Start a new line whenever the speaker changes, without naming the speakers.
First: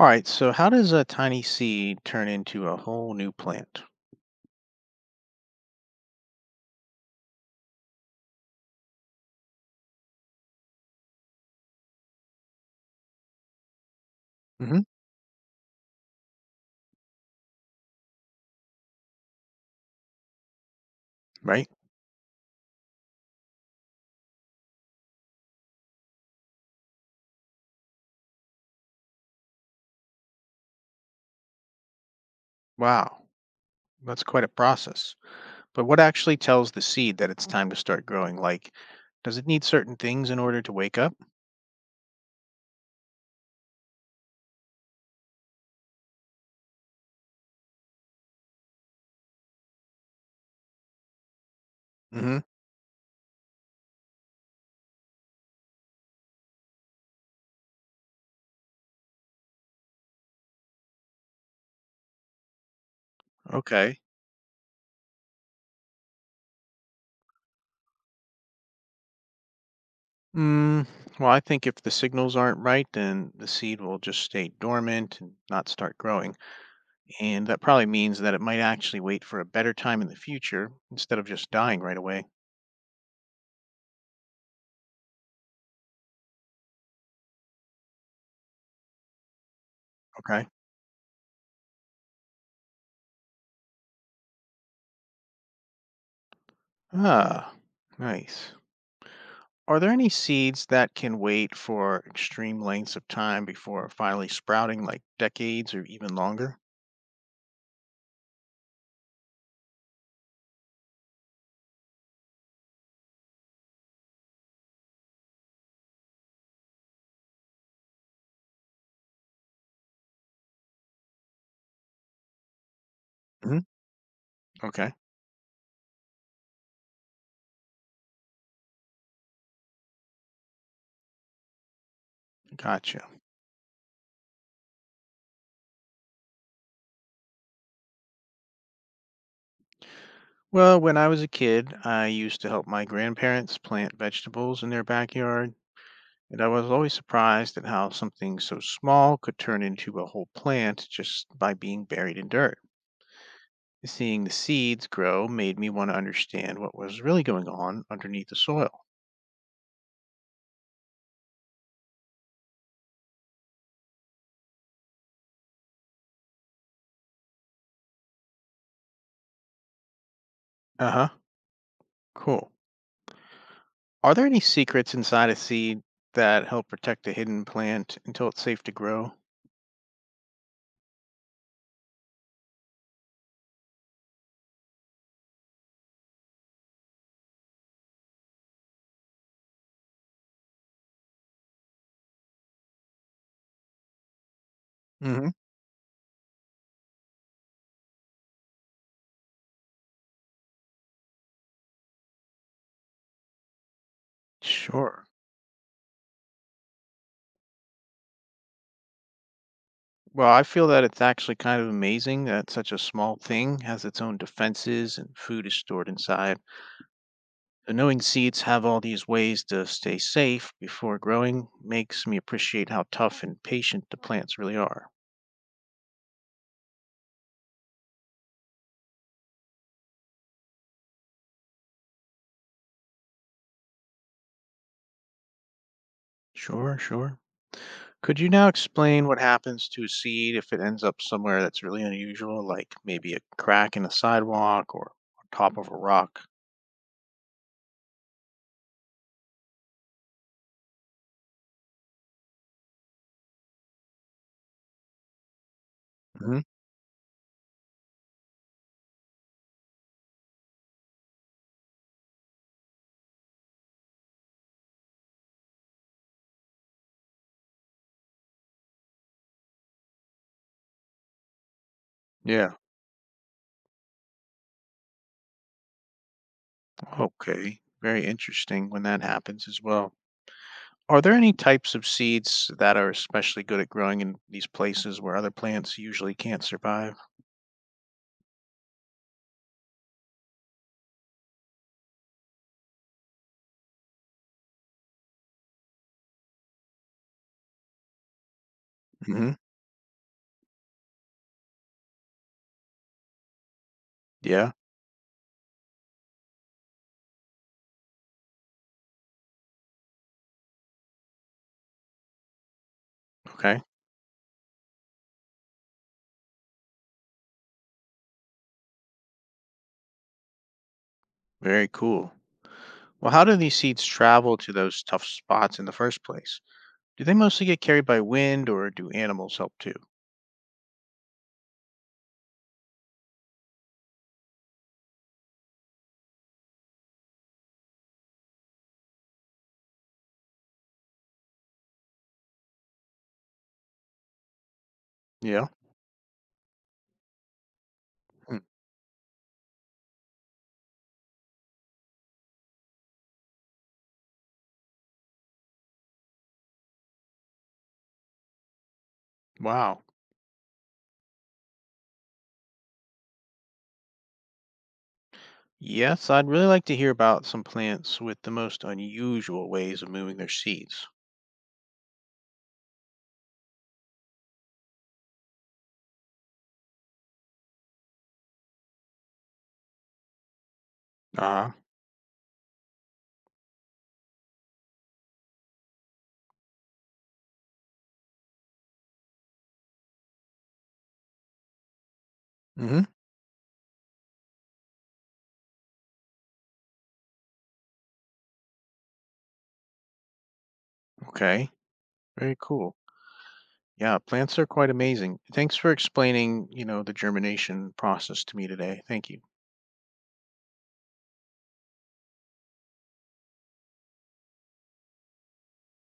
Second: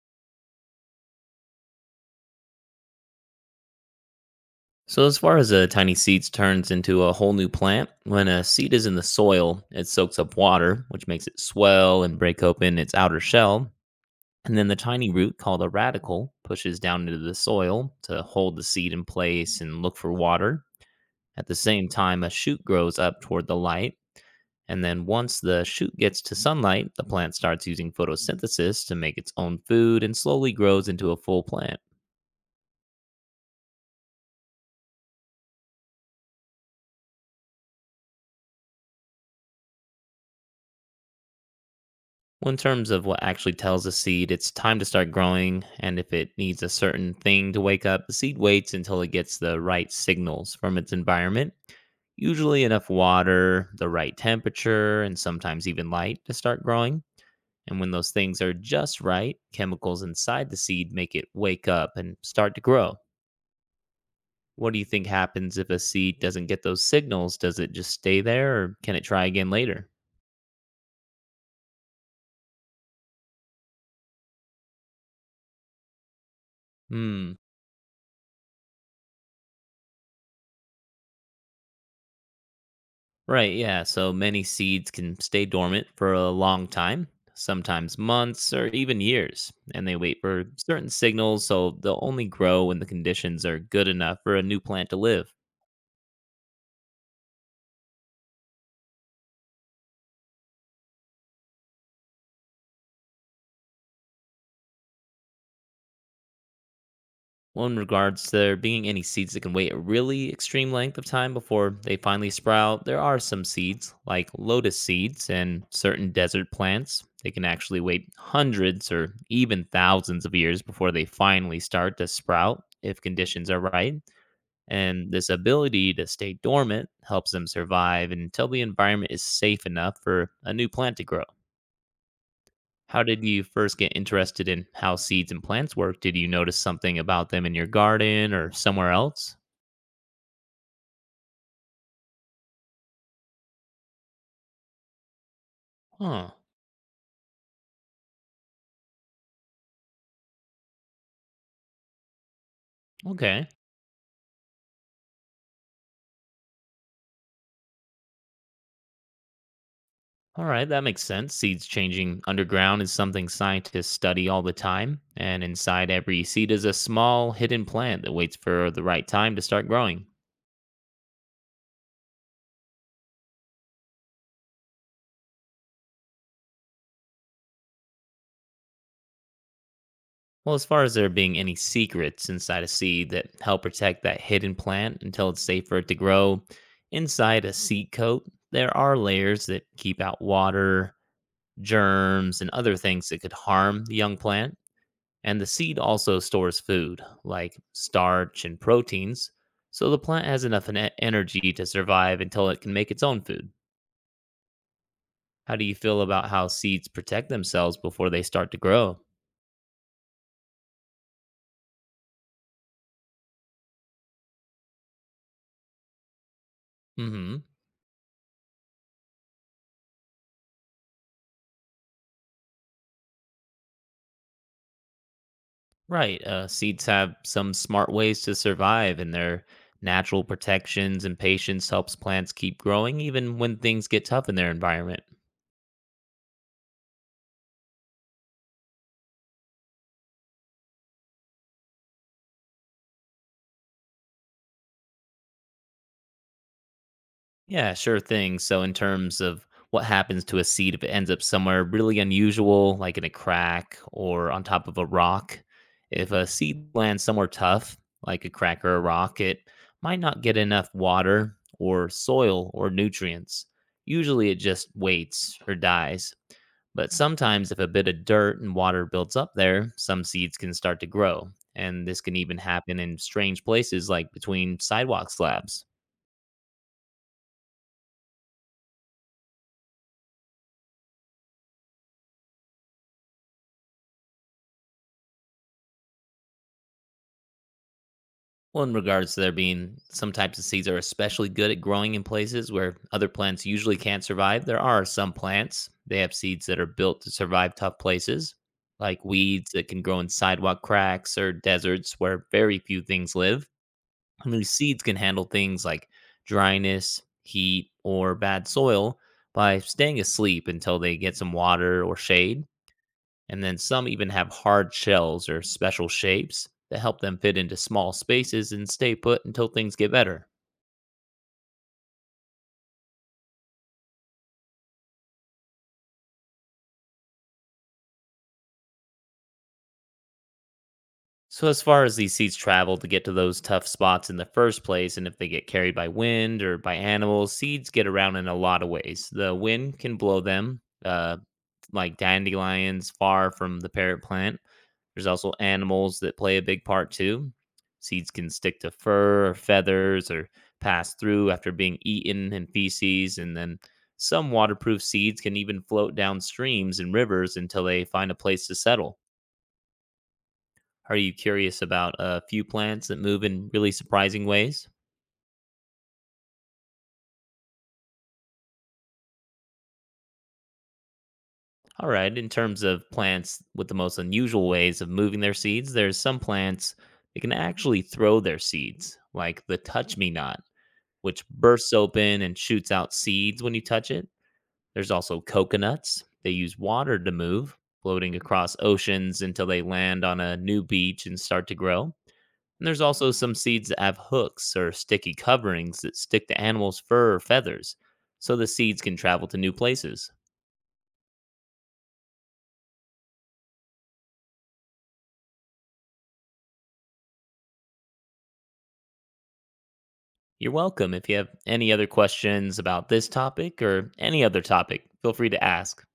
All right, so how does a tiny seed turn into a whole new plant?
So, as far as a tiny seed turns into a whole new plant, when a seed is in the soil, it soaks up water, which makes it swell and break open its outer shell. And then the
Hmm.
tiny root, called a radical, pushes down into the soil to hold the seed in place and look for water. At the
Right?
same time, a shoot grows up toward the light. And then, once the shoot gets to sunlight, the plant starts using photosynthesis to make its own food and slowly grows into a full plant.
Wow, that's quite a process. But what actually tells the seed that it's time to start growing? Like, does it need certain things in order to wake up?
Well, in terms of what actually tells a seed it's time to start growing, and if it needs a certain thing to wake up, the seed waits until it gets the right signals from its environment,
Hmm.
usually enough water, the right temperature, and sometimes even light to start growing. And when those things are just right, chemicals inside the seed make it wake up and start to grow.
Okay.
What do you think happens if a seed doesn't get those signals? Does it just stay there or can it try again later?
Mm, well, I think if the signals aren't right, then the seed will just stay dormant and not start growing.
Hmm.
And that probably means that it might actually wait for a better time in the future instead of just dying right away.
Right, yeah. So many seeds can stay dormant for a long time, sometimes months or even years, and they wait for
Okay.
certain signals, so they'll only grow when the conditions are good enough for a new plant to live.
Ah, nice. Are there any seeds that can wait for extreme lengths of time before finally sprouting, like decades or even longer?
Well, in regards to there being any seeds that can wait a really extreme length of time before they finally sprout, there are some seeds, like lotus seeds and certain desert plants. They can actually wait hundreds or even thousands of years before they finally start to sprout if conditions are
Hmm.
right.
Okay,
And this ability to stay dormant helps them survive until the environment is safe enough for a new plant to grow. How
gotcha.
did you first get interested in how seeds and plants work? Did you notice something about them in your garden or somewhere else?
Well, when I was a kid, I used to help my grandparents plant vegetables in their backyard,
Huh.
and I was always surprised at how something so small could turn into a whole plant just by being buried in dirt.
Okay.
Seeing the seeds grow made me want to understand what was really going on underneath the soil.
All right, that makes sense. Seeds changing underground is something scientists study all the time. And inside every seed is a small hidden plant that waits for the right time to start growing.
Uh huh, cool. Are there any secrets inside a seed that help protect a hidden plant until it's safe to grow?
Well, as far as there being any secrets inside a seed that help protect that hidden plant until it's safe for it to grow, inside a seed coat, there are layers that keep out water, germs, and other things that could harm the young plant.
Hmm.
And the seed also stores food, like starch and proteins, so the plant has enough energy to survive until it can make its own food.
Sure.
How do you feel about how seeds protect themselves before they start to grow?
Well, I feel that it's actually kind of amazing that such a small thing has its own defenses and food is stored inside.
Mm hmm.
So knowing seeds have all these ways to stay safe before growing makes me appreciate how tough and patient the plants really are.
Right. Seeds have some smart ways to survive, and their natural protections and patience helps plants keep growing even when things get tough in their environment.
Sure, sure. Could you now explain what happens to a seed if it ends up somewhere that's really unusual, like maybe a crack in a sidewalk or on top of a rock?
Yeah, sure thing. So, in terms of what happens to a seed if it ends up somewhere really unusual, like in a crack or on top of a rock, if a
Hmm.
seed lands somewhere tough, like a crack or a rock, it might not get enough water or soil or nutrients. Usually it just waits or dies. But sometimes, if a bit of dirt and water builds up there, some seeds can start to grow. And this can even
Yeah,
happen in strange places like between sidewalk slabs.
okay. Very interesting when that happens as well. Are there any types of seeds that are especially good at growing in these places where other plants usually can't survive?
Well, in regards to there being some types of seeds are especially good at growing in places where other plants usually can't survive, there are some plants. They have seeds that are built to survive tough places, like
Hmm.
weeds that can grow in sidewalk cracks or deserts where very few things live. And these
Yeah,
seeds can handle things like dryness, heat, or bad soil by staying asleep until they get some water or shade. And then
okay.
some even have hard shells or special shapes that help them fit into small spaces and stay put until things get better.
Very cool. Well, how do these seeds travel to those tough spots in the first place? Do they mostly get carried by wind or do animals help too?
So, as far as these seeds travel to get to those tough spots in the first place, and if they get carried by wind or by animals, seeds get around in a lot of ways. The wind can blow them, like dandelions, far from the parent plant. There's also
Yeah.
animals that play a big part too. Seeds can
Hmm.
stick to fur or feathers or pass through after being eaten in feces. And then some waterproof seeds can even float down streams and rivers until they find a place to settle.
Wow.
Are you curious about a few plants that move in really surprising ways?
Yes, I'd really like to hear about some plants with the most unusual ways of moving their seeds.
All right, in terms of plants with the most unusual ways of moving their seeds, there's some plants that can actually throw their seeds, like the touch me not, which
Ah.
bursts open and shoots out seeds when you touch it. There's also coconuts. They use water to move, floating across oceans until they land on a new beach and start to grow. And there's
Hmm.
also some seeds that have hooks or sticky coverings that stick to animals' fur or feathers, so the seeds can travel to new places.
Okay, very cool. Yeah, plants are quite amazing. Thanks for explaining, the germination process to me today. Thank you.
You're welcome. If you have any other questions about this topic or any other topic, feel free to ask.